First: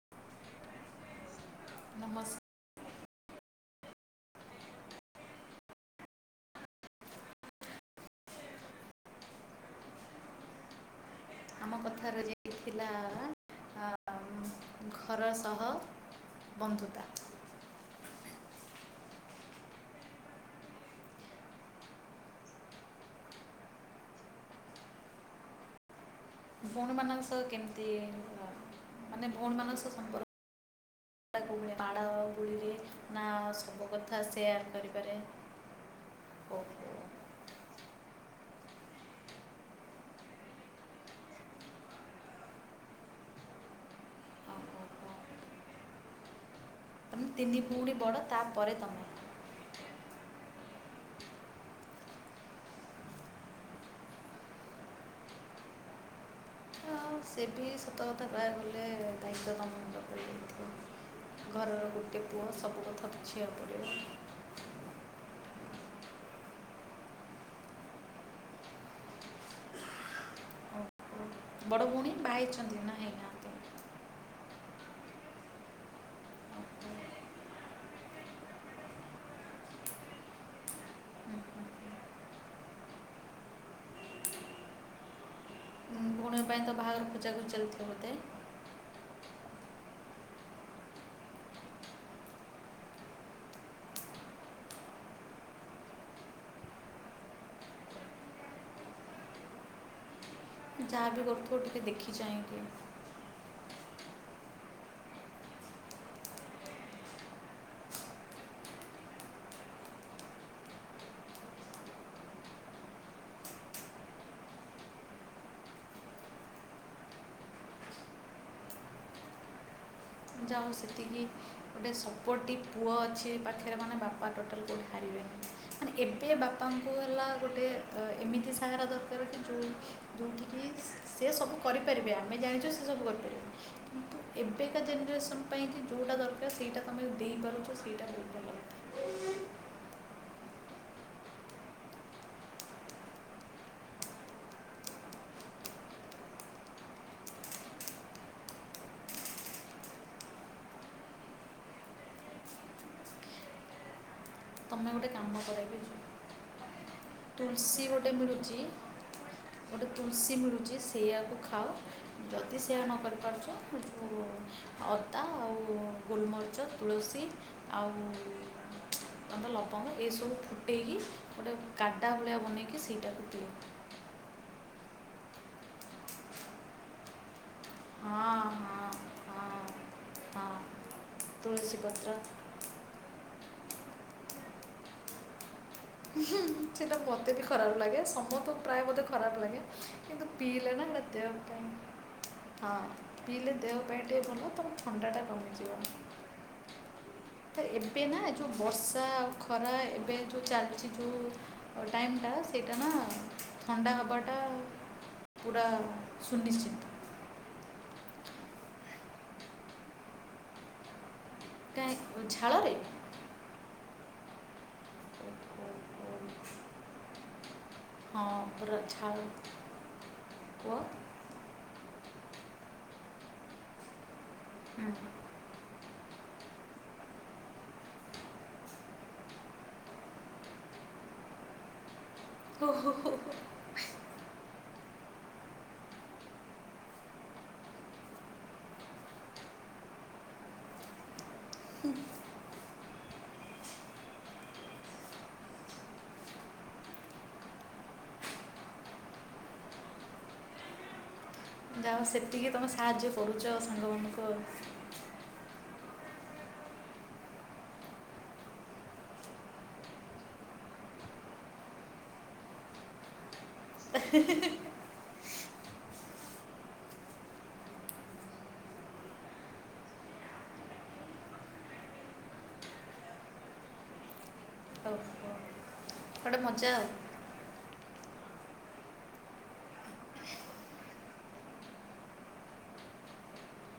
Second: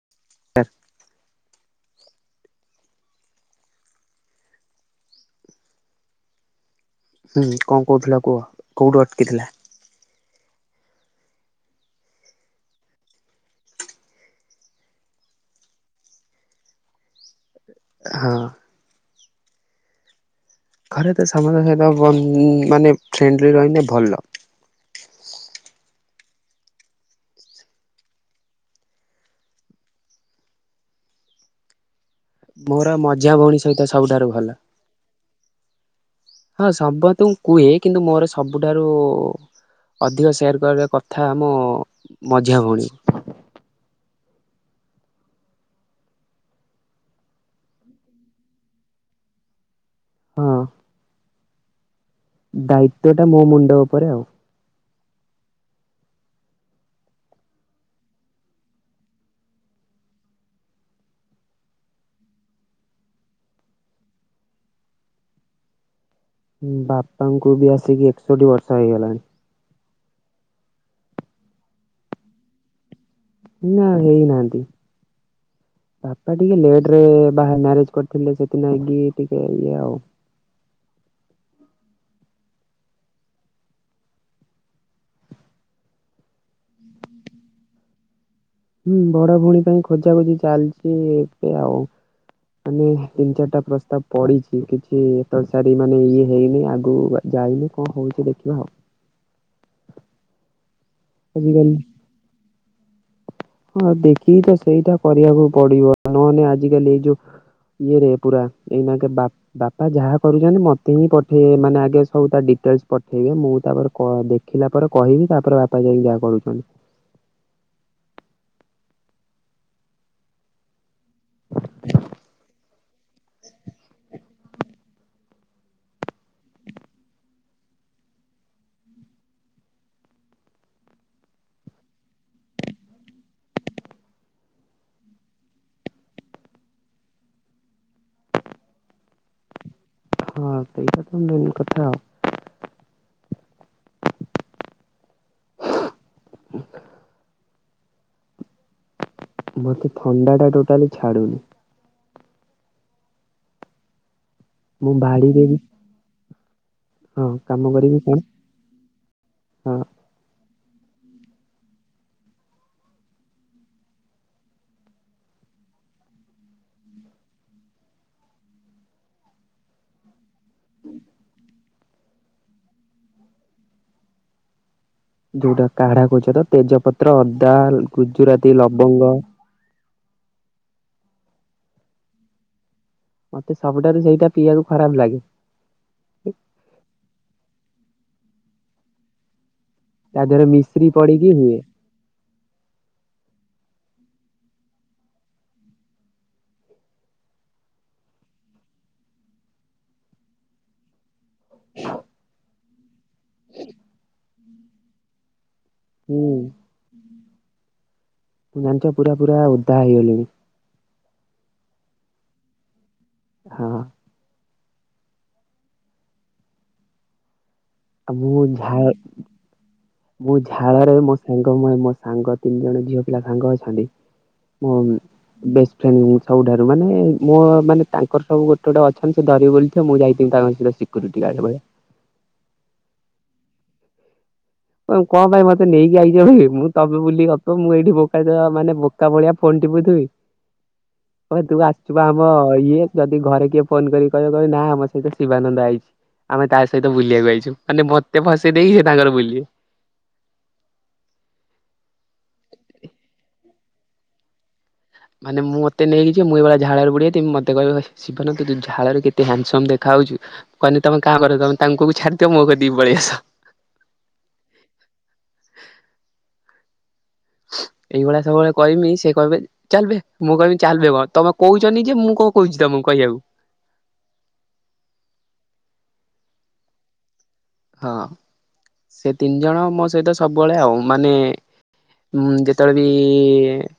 [inaudible] ନମସ୍ ହୁଁ କଣ କହୁଥିଲା କୁହ କୋଉଠୁ ଅଟକିଥିଲା? ଆମ କଥା ର ଯ ଥିଲା ଘର ସହ ବନ୍ଧୁତା। ହଁ। ଘରେ ତ ସମଙ୍କ ସହିତ ମାନେ ଫ୍ରେଣ୍ଡଲି ରହିଲେ ଭଲ। ଭଉଣୀ ମାନଙ୍କ ସହ କେମିତି? ମାନେ ଭଉଣୀ ମାନଙ୍କ ସହ ସମ୍ପର୍କ ମାଡ଼ ଗୁଳିରେ ମୋର ନା ମଝିଆ ଭଉଣୀ ସହିତ ସବୁ କଥା ସବୁଠାରୁ ଭଲ ସେୟାର କରିପାରେ। ହଁ ଓହୋ ସବୁ ତ କୁହେ କିନ୍ତୁ ମୋର ସବୁଠାରୁ ଅଧିକ ସେୟାର କରିବା କଥା ମୋ ମଝିଆ ଭଉଣୀ। ଓହୋ, ଓହୋ। ଆମ ତିନି ଭଉଣୀ ବଡ଼ ତାପରେ ତମେ। ହଁ। ଦାୟିତ୍ଵ ଟା ମୋ ମୁଣ୍ଡ ଉପରେ ଆଉ। ସେ ଭି ସତ କଥା କହିବାକୁ ଗଲେ ଦାୟିତ୍ୟ ତମ ମୁଣ୍ଡ ଉପରେ ଘରର ଗୋଟେ ପୁଅ ସବୁ କଥା ବୁଝିଆକୁ ପଡ଼ିବ। ବାପାଙ୍କୁ ବି ଆସିକି ଏକଷଠି ବର୍ଷ ହେଇଗଲାଣି। ଓହୋ। ବଡ଼ ଭଉଣୀ ବା ହେଇଛନ୍ତି ନା ହେଇ ନାହା ନା ହେଇନାହାନ୍ତି। ବାପା ଟିକେ ଲେଟରେ ବାହା ମ୍ୟାରେଜ କରିଥିଲେ ସେଥିନାଗି ଟିକେ ଇଏ ଆଉ। ଆପଣ ଙ୍କ ପାଇଁ ତ ବାହାଘର ଖୋଜାଖୋଜି ଚାଲିିଥିବ ବୋଧେ। ହୁଁ ବଡ଼ ଭଉଣୀ ପାଇଁ ଖୋଜା ଖୋଜି ଚାଲିଛି ଏବେ ଆଉ। ମାନେ ତିନି ଚାରିଟା ପ୍ରସ୍ତାବ ପଡି଼ଛି କିଛି ଏତ ସାରି ମାନେ ଇଏ ହେଇନି ଆଗକୁ ଗଲେ ଯାଇନି କଣ ହେଉଛି ଦେଖିବା ଆଉ। ଯାହା ବିି କରୁଥିବ ଆଜିକାଲି ଟିକେ ଦେଖି ଚାହିଁକି। ହଁ ଦେଖିକି ତ ସେଇଟା କରିବାକୁ ପଡି଼ବ ନହେଲେ ଆଜିକାଲି ଏଇ ଯୋଉ ଇଏରେ ପୁରା ଏଇନାକେ ବାପ ବାପା ଯାହା କରୁଛନ୍ତି ମତେ ହିଁ ପଠେଇବେ ମାନେ ଆଗେ ସବୁ ତା ଡିଟେଲସ ପଠେଇବେ ମୁଁ ତାପରେ କ ଦେଖି ଦେଖିଲା ପରେ କହିବି ତାପରେ ବାପା ଯାଇକି ଯାହା କରୁଛନ୍ତି। ଯାଉ ସେତିକି ଗୋଟେ ସପୋଟିଭ୍ ପୁଅ ଅଛି ପାଖରେ ମାନେ ବାପ ପା ଟୋଟାଲ କୋଠି ପାରିବେନି। ମାନେ ଏବେ ବାପାଙ୍କୁ ହେଲା ଗୋଟେ ଏମିତି ସାହାରା ଦରକାର କି ଯୋଉ ଯୋଉଠିକି ସେସବୁ କରିପାରିବେ ଆମେ ଜାଣିଛୁ ସେସବୁ କରିପାରିବେ। ଏବେକା ଜେନେରେସନ ପାଇଁକି ଯଉଁଟା ଦରକାର ସେଇଟା ତୁମେ ଦେଇପାରୁଛ ସେଇଟା ଦରକାର। ହଁ ସେଇଟାତ ମେନ କଥା ଆଉ। [unintelligible] ମତେ ଥଣ୍ଡାଟା ଟୋଟାଲି ଛାଡୁନି। ତମେ ମୁଁ ଗୋଟେ ବାଡିରେ ବି କାମକର ଏବେ ହଁ କାମ ତୁଲସୀ କରିବି ଗୋଟେ କଣ ମିଳୁଛି ହଁ ଗୋଟେ ତୁଳସୀ ମିଳୁଛି ସେଇଆାକୁଖାଅ ଯଦି ସେଇଆ ନକରିପାରୁଛ [unintelligible] ଅଦା ଆଉ ଗୋଲମରିଚ ତୁଳସୀ ଆଉ। ଲବଙ୍ଗ ଏସବୁ ଫୁଟେଇକି ଗୋଟେ କାଡା ଭଳିଆ ବନେଇକି ସେଇଟାକୁ ପିଅନ୍ତୁ। ଯୋଉଟା କାଢା କହୁଛତ ତେଜପତ୍ର ଅଦା ଗୁଜୁରାତି ହଁ ଲବଙ୍ଗ ହଁ ହଁ ହଁ ତୁଳସୀ ପତ୍ର। ମତେ ସବୁଠାରୁ ସେଇଟା ପିଇବାକୁ ଖରାପଲାଗେ। ଉୁଁହୁଁ ସେଇଟା ମତେବି ଖରାପଲାଗେ ସମସ୍ତଙ୍କୁ ପ୍ରାୟ ବୋଧେ ଖରାପ ଲାଗେ। ତା କିନ୍ତୁ ଦେହରେ ପିଇଲେନା ମିଶ୍ରି ମୋ ପଡିକି ହୁଏ ଦେହପାଇଁ ହଁ ପିଇଲେ ଦେହ ପାଇଁ ଟିକିଏ ଭଲ ତାମାନେ ଥଣ୍ଡାଟା କମିଯିବ। ଏବେନା ଯୋଉ ବର୍ଷା ଆଉ ଖରା ଏବେ ଯୋଉ ଚାଲି ଶିଶୁ ଯେଉଁ ଟାଇମଟା ସେଇଟାନା ଥଣ୍ଡା ହେବାଟା ପୁରା ହୁଁ ସୁନିଶ୍ଚିତ। ଜାଣିଛ ପୁରା ପୁରା ଓଦା ହେଇଗଲିଣି। କାଇଁ ଝାଳରେ ହଁ। [inaudible] ଆଉ ହଁ ମୁଁ ପୁରା ଝାଳ ମୁଁ କୁଅ ଝାଳରେ ମୋ ସାଙ୍ଗ ମୋ ସାଙ୍ଗ ତିନି ଜଣ ଝିଅପିଲା ସାଙ୍ଗ ଅଛନ୍ତି। ପୁଅବି ବେଶ ଫ୍ରେଣ୍ଡ ସବୁଠାରୁ ମାନେ ମୋ ମାନେ ତାଙ୍କର ସବୁ ଗୋଟେ ଗୋଟେ ଅଛନ୍ତି ସେ ଧରି ବୁଲଉଥିବେ ମୁଁ ଯାଇଥିଲି ତାଙ୍କ ସହିତ ଶିଖ [unintelligible] ଓହୋ ହୋ ହୋ କଣ ପାଇଁ ମତେ ନେଇକି ଆଇଚବେ ମୁଁ ତମେ ବୁଲିକିଗପ ମୁଁ ଏଇଠି ମାନେ ବୋକା ଭଳିଆ ଫୋନ ଟିବୁଥିବି। [inaudible] କହେ ତୁବା ଆସିଛୁବା ଆମ ଇଏ ଯଦି ଘରେ କିଏ ଫୋନ କରିକି କହିବେ କହିବେ ନା ଆମ ସହିତ ଶିବାନନ୍ଦ ଆଇଛି। ଆମେ ତାସହିତ ବୁଲିବାକୁ ଆଇଛୁ ମାନେ ମୋତେ ଫସେଇ ଦେଇକି ସେତାଙ୍କର ବୁଲିବେ। ଯାହାହଉ ସେତିକି ତୁମେ ସାହାଯ୍ୟ କରୁଛ ସାଙ୍ଗମାନଙ୍କୁ ଆଉ। ମାନେ ମୁଁ ମତେ ନେଇକିଯିବେ ମୁଁ ଏଇଭଳିଆ ଝାଳରେ ବୁଡିଯାଇଥିବି ମତେ କହିବେ କହିବେ ଶିବାନନ୍ଦ ତୁ ତୁ ଝାଳରେ କେତେ ହ୍ୟାଣ୍ଡସମ ଦେଖାଯାଉଛୁ। କହିନେ ତୁମେ [unintelligible] ତମ ତାଙ୍କୁକୁ ଛାଡିଦିଅ ମୋ କତିକି ପଳେଇଆସ। ଏ ହିଁ ହିଁ ଏଇଭଳିଆ ସବୁବେଳେ କହିମି ସେ କହିବେ। ଚାଲବେ ମୁଁ କହିବି ଚାଲବେ କଣ ତମେ କହୁଛ ନିଜେ ମୁଁ କଣ କହୁଛି ତମକୁ କହିବାକୁ? ଓହୋ। ଗୋଟେ ମଜା ଆଉ। ହଁ ସେ ତିନିଜଣ ମୋ ସହିତ ସବୁବେଳେ ଆଉ ମାନେ ଉୁଁ ଯେତେବେଳେବି ଇଁ ଇଁ ଏଁ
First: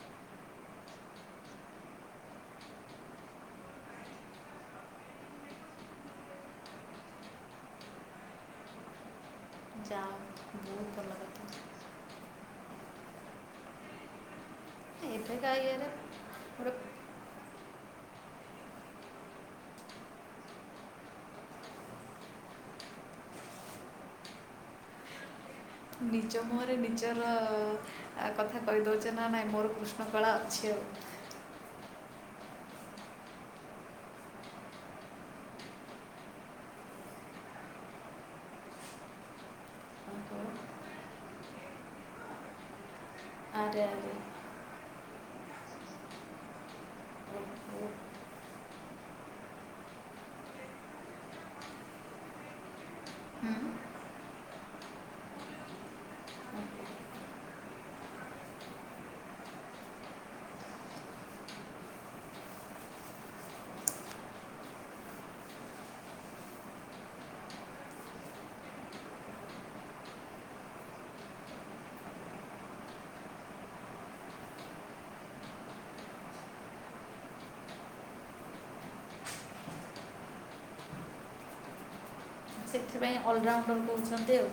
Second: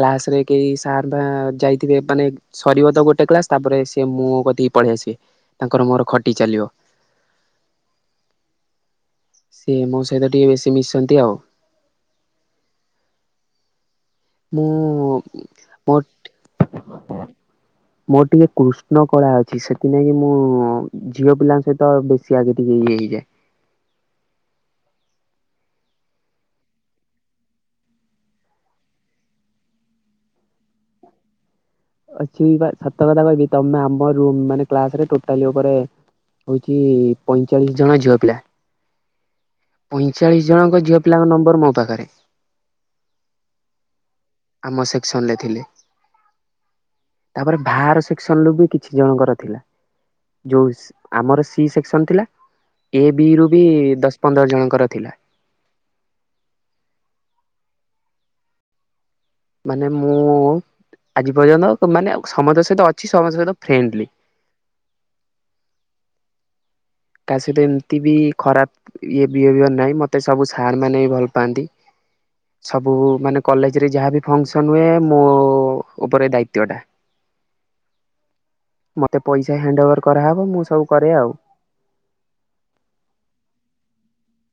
କ୍ଲାସରେ କେହି ସାରବା ଯାଇଥିବେ ମାନେ ସରିବତ ଗୋଟେ କ୍ଲାସ ତାପରେ ସିଏ ମୋ କତିକି ପଳିଆସିବେ ତାଙ୍କର ମୋର ଖଟି ଚାଲିବ। ସିଏ ମୋ ଯାଅ ସହିତ ଟିକେ ବେଶୀ ବହୁତ ଭଲ ମିଶନ୍ତି ଆଉ। କଥା ମୁଁ ମୋଟ୍ ବୃ ମୋର ଟିକେ କୃଷ୍ଣ କଳା ଅଛି ସେଥିନାକଗି ମୁଁ ଝିଅ ପିଲାଙ୍କ ସହିତ ବେଶୀ ଆଗେ ଟିକେ ଇଏ ହେଇଯାଏ। ନିଜ ମୁହଁରେ ନିଜର ଆ କଥା କହି ଦଉଚ ନା ନାଇଁ ମୋର କୃଷ୍ଣ କଳା ଅଛି ଆଉ। ଅଛି ବା ସତ କଥା କହିବି ତମେ ଆମ ରୁମ୍ ମାନେ କ୍ଲାସରେ ଟୋଟାଲି ଉପରେ ହୋଉଚି ପଇଁଚାଳିଶ୍ ଜଣ ଝିଅ ପିଲା ପଇଁଚାଳିଶ୍ ଆରେ ଜଣଙ୍କ ଝିଅ ପିଲାଙ୍କ ନମ୍ବର ମୋ ପାଖରେ। ଆରେ ଆରେ। ଆମ ସେକ୍ସନ୍ ରେ ଥିଲେ। ତାପରେ ହୁଁ ଭାହାର ସେକ୍ସନରୁୁ ବି କିଛି ଜଣଙ୍କର ଥିଲା। ଯଉସ୍ ଆମର ସି ସେକ୍ସନ୍ ଥିଲା ଏ ବି ରୁ ବି ଦଶ୍ ପନ୍ଦର ଜଣଙ୍କର ଥିଲା। ମାନେ ମୁଁ ଆଜି ପର୍ଯ୍ୟନ୍ତ ମାନେ ସମତଅଂ ସହିତ ଅଛି ସମସ୍ତ ସହିତ ଫ୍ରେଣ୍ଡଲି। ତା ସହିତ ଏମିତି ବି ଖରାପ ଇଏ ବିହେଭିଅର୍ ନାହିଁ ମୋତେ ସବୁ ସାର୍ ମାନେ ବି ଭଲ୍ ପାଆନ୍ତି। ସବୁ ମାନେ କଲେଜ୍ ରେ ଯାହାବି ଫଙ୍କସନ୍ ହୁଏ ମୋ ଉପରେ ଦାୟିତ୍ୱ ଟା। ମୋତେ ପଇସା ହ୍ୟାଣ୍ଡଓଭର୍ କରାହେବ ମୁଁ ସବୁ କରେ ଆଉ। ସେଥିପାଇଁ ଅଲରାଉଣ୍ଡର୍ କହୁଛନ୍ତି ଆଉ।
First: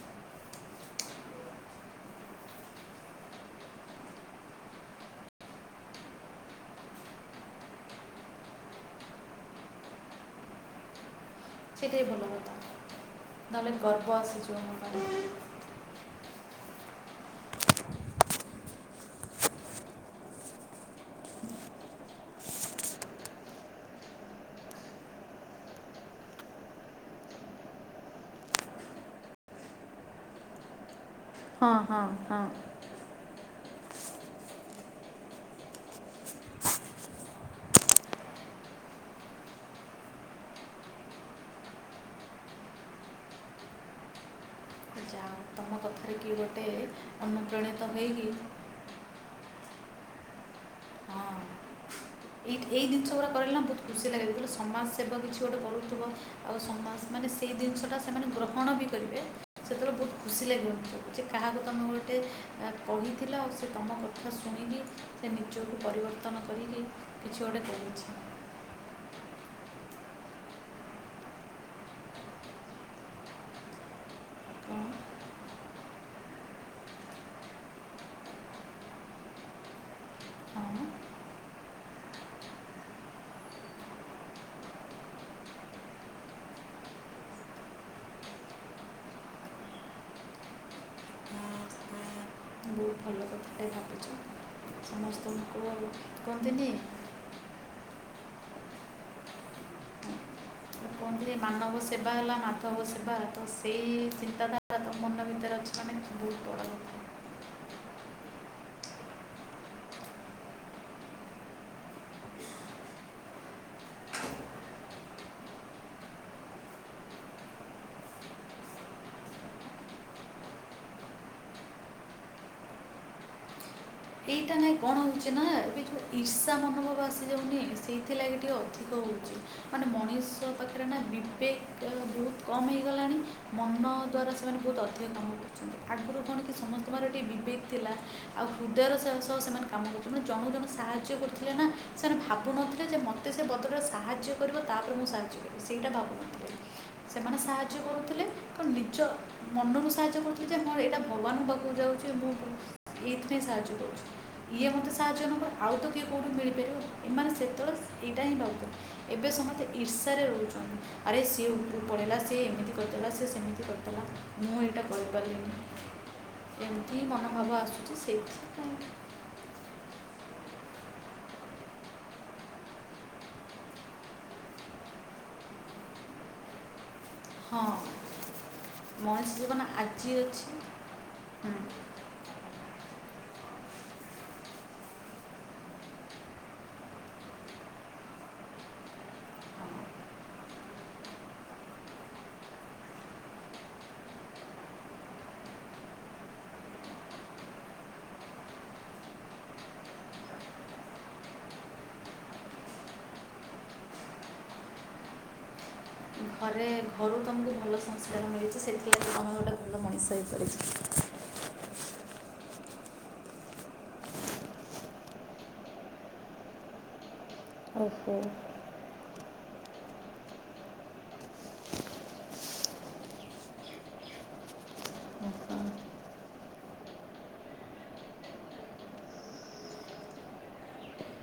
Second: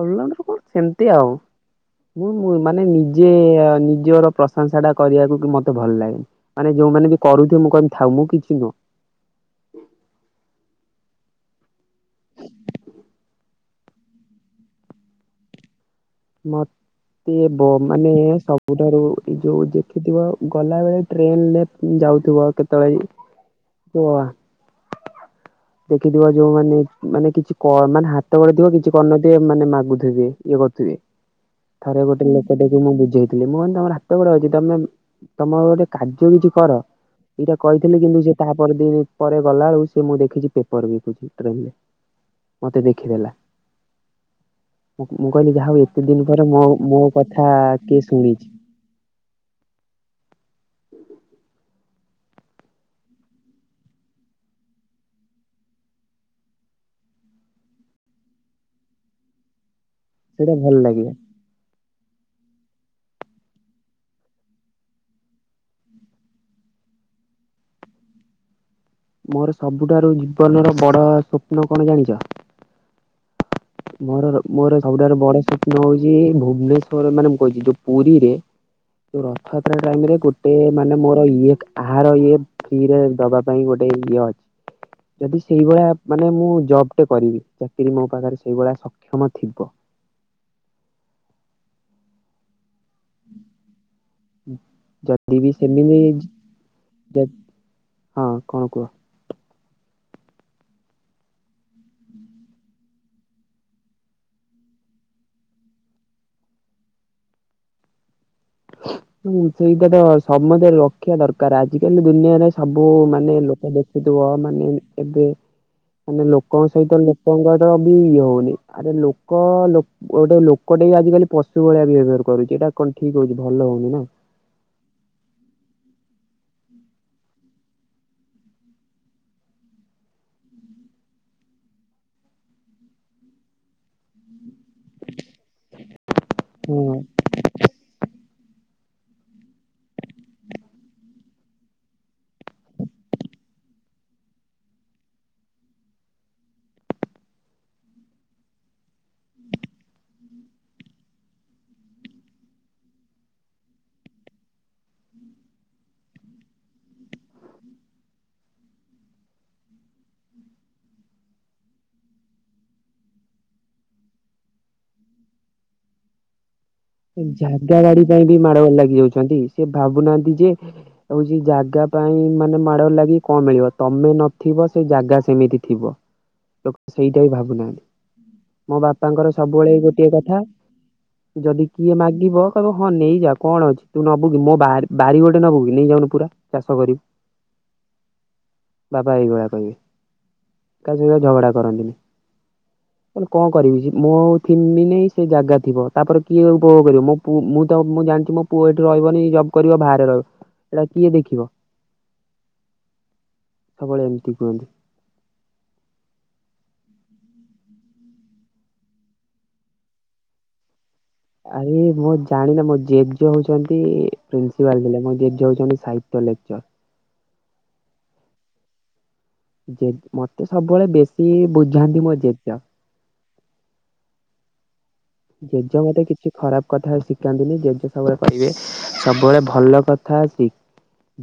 ଅଲରାଉଣ୍ଡର୍ କଣ ସେମିତି ଆଉ। ମୁଁଁ ମାନେ ନିଜେ ନିଜର ପ୍ରଶଂସାଟା କରିଆକୁ କି ମତେ ଭଲ ଲାଗେନି। ମାନେ ଯୋଉମାନେ ବି କରୁଥିବେ ମୁଁ କହିବି ଥାଉ ମୁଁ କିଛି ନୁହଁ। କେତେ ଭଲ କଥା ନହେଲେ ଗର୍ବ ଆସି ଯିବ ମୋ। [unintelligible] ମ ତେ ବ ମାନେ ସବୁଠାରୁ ଏ ଯୋଉ ଦେଖିଥିବ ଗଲାବେେଳେ ଟ୍ରେନରେ ଯାଉଥୁବ କେତେବେଳେ [unintelligible] ଦେଖିଥିବ ଯୋଉ ମାନେ ମାନେ କିଛି କ୍ ମାନେ ହାତ ଗୋଡ ଥିବ କିଛି କରନଥିବେ ମାନେ ମାଗୁଥିବେ ଇଏ କରୁଥିବେ। ହଁ ଥରେ ହଁ ଗୋଟେ ହଁ ଲୋକଟାକୁ ମୁଁ ବୁଝେଇ ଥିଲି ମୁଁ ଅନି ତମର ହାତ ଗୋଡ ଅଛି ତମେ ତମର ଗୋଟେ କାର୍ଯ୍ୟ କିଛି କର। ଏଇଟା କହିଥିଲି କିନ୍ତୁ ସେ ତାହା ପର୍ ଦିନ ପରେ ଗଲା ଏଳୁ ସେ ମୁଁ ଦେଖିଛି ପେପର୍ ବିକୁଛି। ଟ୍ରେନ୍ ରେ ମତେ ଦେଖିଦେଲା ମୁଁ କହିଲି ଯାହା ତମ ହଉ ଏତେ କଥାରେ ଦିନ କି ପରେ ମୋ ଗୋଟେ ମୋ କଥା ଅନୁପ୍ରାଣିତ କିଏ ହେଇକି ଶୁଣିଛି। ହଁ ଏଇ ଏଇ ଜିନିଷ ଗୁଡା କାଇଲେ ନା ବହୁତ୍ ଖୁସି ଲାଗେ ଜେତେଲେ ସମାଜ ସେବା କିଛି ଗୋଟେ କରୁଥିବ? ଆଉ ସମଜ ମାନେ ସେଇ ଜିନିଷଟା ସେମାନେ ଗ୍ରହଣ ବି କରିବେ ସେତେବେଳେ ବହୁତ୍ ଖୁସି ସେଇଟା ଲାଗିବ ଭଲ ଲାଗିଲା। ସେ କାହାକୁ ତମେ ଗୋଟେ ଆ କହିଥିଲ ଆଉ ସେ ତମ କଥା ଶୁଣିକି ସେ ନିଜକୁ ପରିବର୍ତ୍ତନ କରିକି କିଛି ଗୋଟେ କରୁଛି। ମୋର ସବୁଠାରୁ ଜୀବନର ବଡ ସପ୍ନ କଣ ଜାଣିଚ? ମୋର ମୋର ତେଣୁ ସବୁଠାରୁ ବଡ ସପ୍ନ ହଉଚି ଭୁବନେଶ୍ୱର ମାନେ ମୁଁ କହୁଛି ଯୋ ପୁରୀରେ ଯୋ ରଥଯାତ୍ରା ଟାଇମ୍ ରେ ଗୋଟେ ମାନେ ମୋର ଇଏ ଆହାର ଇଏ ଫ୍ରୀରେ ଦବା ପାଇଁ ଗୋଟେ ଇଏ ଅଛି। ଯଦି ସେଇ ଭଳିଆ ମାନେ ମୁଁ ଜବ୍ ଟେ କରିବି ଚାକିରି ମୋ ପାଖରେ ସେଇଭଳିଆ ସକ୍ଷମ ଥିବ। ବହୁତ୍ ଭଲ। କଥାଟେ ଭାବିଛ ଜଦି ବି ସମସ୍ତଙ୍କୁ ସେମିତି କୁହନ୍ତିନି ଦେ ହଁ କଣ କୁହ? ମାନବ ସେବା ହେଲା ମାଧବ ସେବା ତ ସେଇ ଚିନ୍ତାଧାରା ତ ମନ ଭିତରେ ଅଛି। ତା ମାନେ ବହୁତୁ ବଡ଼ କଥା। ହୁଁ ସେଇଟା ତ ସମସ୍ତ ରଖିବା ଦରକାର ଆଜିିକାଲି ଦୁନିଆରେ ସବୁ ମାନେ ଲୋକ ଦେଖ ଖିଥିବ ମାନେ ଏବେ ମାନେ ଲୋକଙ୍କ ସହିତ ଲୋକଙ୍କର ବି ଇଏ ହଉନି ଆରେ ଲୋକ ଲୋ ଗୋଟେ ଲୋକଟେ ଆଜିିକାଲି ପଶୁ ଭଳିଆ ବି ବ୍ୟବହାର କରୁଛି ଏଇଟା କଣ ଠିକ ହଉଛି ଭଲ ହଉନି ନା? ଏଇଟା ନାଇଁ କଣ ହଉଛି ନା ଏବେ ଯେଉଁ ଇର୍ଷା ମନୋଭାବ ଆସି ଯାଉନି ସେଇଥିଲାଗି ଟିକିଏ ଅଧିକ ହଉଛି। ମାନେ ମଣିଷ ପାଖରେ ନା ବିବେକ ବହୁତ କମ୍ ହେଇଗଲାଣି ମନ ଦ୍ଵାରା ସେମାନେ ବହୁତ ଅ ଏବେ କାମ କରୁଛନ୍ତି ଆଗରୁ କଣ କି ହଁ ସମସ୍ତଙ୍କର ଟିକେ ବିବେକ ଥିଲା ଆଉ ହୃଦୟର ସ ସହ ସେମାନେ କାମ କରୁଛନ୍ତି ତୁ ଜଣ ଜଣେ ସାହାଯ୍ୟ କରିଥିଲେ ନା ସେମାନେ ଭାବୁନଥିଲେ ଯେ ମ ମୋତେ ସେ ବଦଳରେ ସାହାଯ୍ୟ କରିବ ତ ପରେ ମୁଁ ସାହାଯ୍ୟ କରିବି ସେଇଟା ଭାବୁନଥିଲେ। ସେମାନେ ସାହାଯ୍ୟ କରୁଥିଲେ ତ ନିଜ ମନରୁ ସାହାଯ୍ୟ କରୁଥିଲେ ଯେ ମର ଏଇଟା ଭଗବାନଙ୍କ ପାଖକୁ ଯାଉଛି। ମୁଁ [unintelligible] ଏଇଥି ପାଇଁ ସାହାଯ୍ୟ କରୁଛି। ଇଏ ମୋତେ ସାହାଯ୍ୟ ନକରେ ଆଉ ତ କିଏ କେଉଁଠି ମିଳିପାରିବ ଏମାନେେ ସେତେବେଳେ ଏଇଟା ହିଁ ଭାବୁଥିଲେ। ଏବେ ସମସ୍ତେ ଇର୍ଷାରେ ରହୁଛନ୍ତି ଆରେ ସିଏ ଉପରକୁ ପଳେଇଲା ସିଏ ଏମିତି କରିଦେଲା ସିଏ ସେମିତି କରିଦେଲା। ମୁଁ ଏଇଟା କହିପାରିବିନି। [unintelligible] ଜାଗା ବାଡି ପାଇଁ ବି ମାଡଗୋଳ ସେଇଥିପାଇଁ ଲାଗି ଯାଉଛନ୍ତି ସେ ଭାବୁନାହାନ୍ତି ଯେ ହଉଛି ଜାଗା ପାଇଁ ମାନେ ମାଡଗୋଳ ଲାଗି କଣ ମିଳିବ ତମେ ନଥିବ ସେ ଜାଗା ସେମିତି ଥିବ। [unintelligible] ସେଇଟା ବି ଭାବୁ ନାହାନ୍ତି ହଁ ମୋ ବାପାଙ୍କର ମଣିଷ ଜୀବନ ସବୁବେଳେ ଏଇ ଗୋଟିଏ ଆଜି କଥା ଅଛି ଯଦି କିଏ ମାଗିବ କହ ହଁ ନେଇଯା କଣ ଅଛି ତୁ ନବୁ କିି ମୋ ବା ବାରି ଗୋଟେ ନବୁ କି ନେଇ ଯାଉନୁ ପୁରା। ଚାଷ କରିବୁ ବାବା ଏଇଭଳିଆ କହିବେ। କାହା ସହିତ ଝଗଡ଼ା କରନ୍ତିନି। କଣ କରିବି ମୁଁ ଥିବିନି ସେ ଜାଗା ଥିବ ତାପରେ କିଏ ଉପଭୋଗ କରିବ ମୋ ମୁଁ ତ ମୁଁ ଜାଣିଛି ମୋ ପୁଅ ଏଇଠି ରହିବନି ଜବ୍ କରିବ ବାହାରେ ରହିବ। ଏଇଟା କିଏ ଦେଖିବ ସବୁବେଳେ ଏମିତି କୁହନ୍ତି। ଘରେ ଘରୁ ତମକୁ ଭଲ ସଂସ୍କାର ମିଳିଛି ସେଥିପାଇଁ ତମେ ଗୋଟେ ଭଲ ମଣିଷ ହେଇପାରିଛ। ଆରେ ମୁଁ ଜାଣିନ ମୋ ଜେଜ ହଉଛନ୍ତି ପ୍ରିନ୍ସିପାଲ ଥିଲେ ମୋ ଜେଜ ହଉଛନ୍ତି ସାହିତ୍ୟ ଲେକ୍ଚର। ଓହୋ। ଜେ ମତେ ସବୁବେଳେ ବେଶୀ ବୁଝାନ୍ତି ମୋ ଜେଜ। ହଁ ଜେଜ ମତେ କିଛି ଖରାପ କଥା ଶିଖାନ୍ତିନି ଜେଜେ ସବୁବେଳେ କହିବେ। ସବୁବେଳେ ଭଲ କଥା ଶିଖି।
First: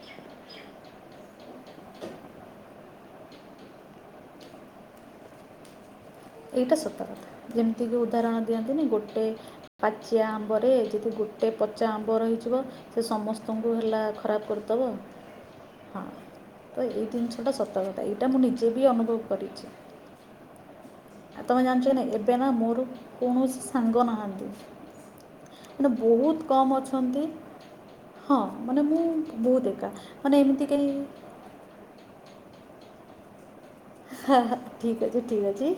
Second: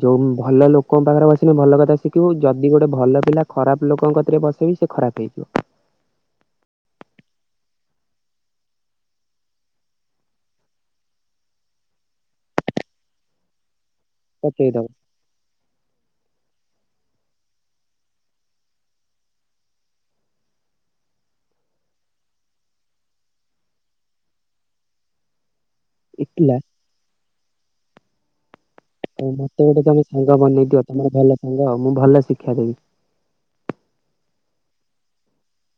ଯୋଉ ଭଲ ଲୋକଙ୍କ ପାଖରେ ବସିଲେ ଭଲ କଥା ଶିଖିବୁ ଯଦି ଗୋଟେ ଭଲ ପିଲା ଖରାପ ଲୋକଙ୍କ କତିରେ ବସେବି ସେ ଖରାପ ହେଇଯିବ। ଏଇଟା ସତ କଥା ଯେମିତିକି ଉଦାହରଣ ଦିଅନ୍ତିନି ଗୋଟେ ପାଚିଆ ଆମ୍ବରେ ଯଦି ଗୋଟେ ପଚା ଆମ୍ବ ରହିଯିବ ସେ ସମସ୍ତଙ୍କୁ ହେଲା। ଖରାପ ପଚେଇଦବ କରିଦବ। ହଁ ତ ଏଇ ଜିନିଷଟା ସତ କଥା ଏଇଟା ମୁଁ ନିଜେ ବି ଅନୁଭବ କରିଛି। ତମେ ଜାଣିଛ ଏବେ ନା ମୋର କୌଣସି ସାଙ୍ଗ ନାହାନ୍ତି। ମାନେ ବହୁତ ଏକଲା କମ ଅଛନ୍ତି ହଁ ମାନେ ମୁଁ ହଉ ବହୁତ ମତେ ଗୋଟେ ଏକା ତମେ ମାନେ ସାଙ୍ଗ ଏମିତି ବନେଇ ଦିଅ କେହି ତମର ଭଲ ସାଙ୍ଗ ଆ ମୁଁ ଭଲ ଶିକ୍ଷା ଦେବି। ହଁ ହ ଠିକ ଅଛି ଠିକ୍ ଅଛି।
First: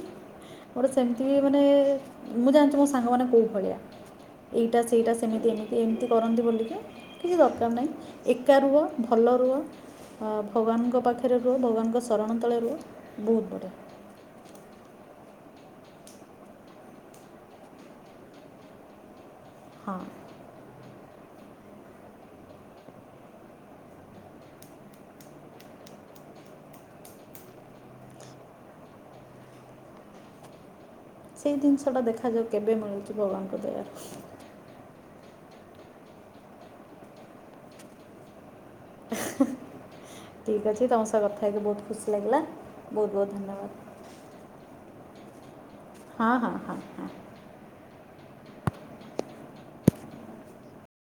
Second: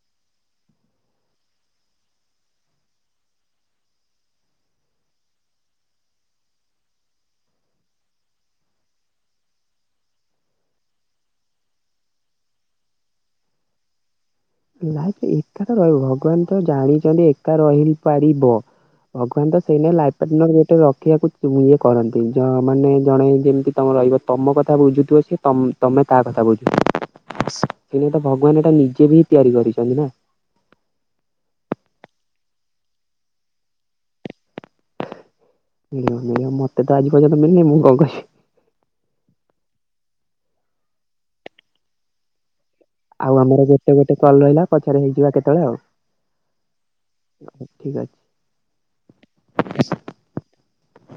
ମୋର ସେମିତି ମାନେ ମୁଁ ଜାଣିଛି ମୋ ସାଙ୍ଗ ମାନେ କୋଉ ଭଳିଆ। ଏଇଟା ସେଇଟା ସେମିତି ଏମିତି ଏମିତି କରନ୍ତୁ ବୋଲିକି କିଛି ଦରକାର ନାହିଁ ଏକା ରୁହ ଭଲ ରୁହ। ଭଗବାନଙ୍କ ପାଖରେ ରୁହ ଭଗବାନଙ୍କ ଶରଣ ତଳେ ରୁହ ବହୁତ ବଢିଆ। ଲାଇଫ ଏକା ରହିବ ଭଗବାନତ ଜାଣିଛନ୍ତି ଏକା ରହି ପାରିବ ଭଗବାନତ ସେଇ ହଁ ଲାଇ ରଖିବାକୁ। ଇଏ କରନ୍ତି ମାନେ ଜଣେ ଯେମିତି ତମେ ରହିବ ତମ କଥା ବୁଝୁଥିବ ସି ତମ ତମେ ତା କଥା ବୁଝୁ କିିନେ ତ ଭଗବାନ ଏଇଟା ନିଜେ ବି ହିଁ ତିଆରି କରିଛନ୍ତି ନା। ସେଇ ଜିନିଷଟା ଦେଖାଯାଉ କେବେ ମିଳୁଛି ଭଗବାନଙ୍କ ଦୟାର ମତେତ ଆଜି ପର୍ଯ୍ୟନ୍ତ ମିିଲି ମୁଁ କଣ କଛି ଠିକ୍ ଅଛି ତମ ସହ କଥା ହେଇକି ବହୁତ୍ ଖୁସି ଲାଗିଲା। ବହୁତ ବହୁତ ଆଉ ଆମର ଧନ୍ୟବାଦ ଗୋଟେ ଗୋଟେ କଲ ରହିଲା ପଛରେ ହେଇଯିବା କେତେବେଳେ ଆଉ। ହଁ ହଁ ହଁ ହଁ ହ ଠିକ୍ ଅଛି।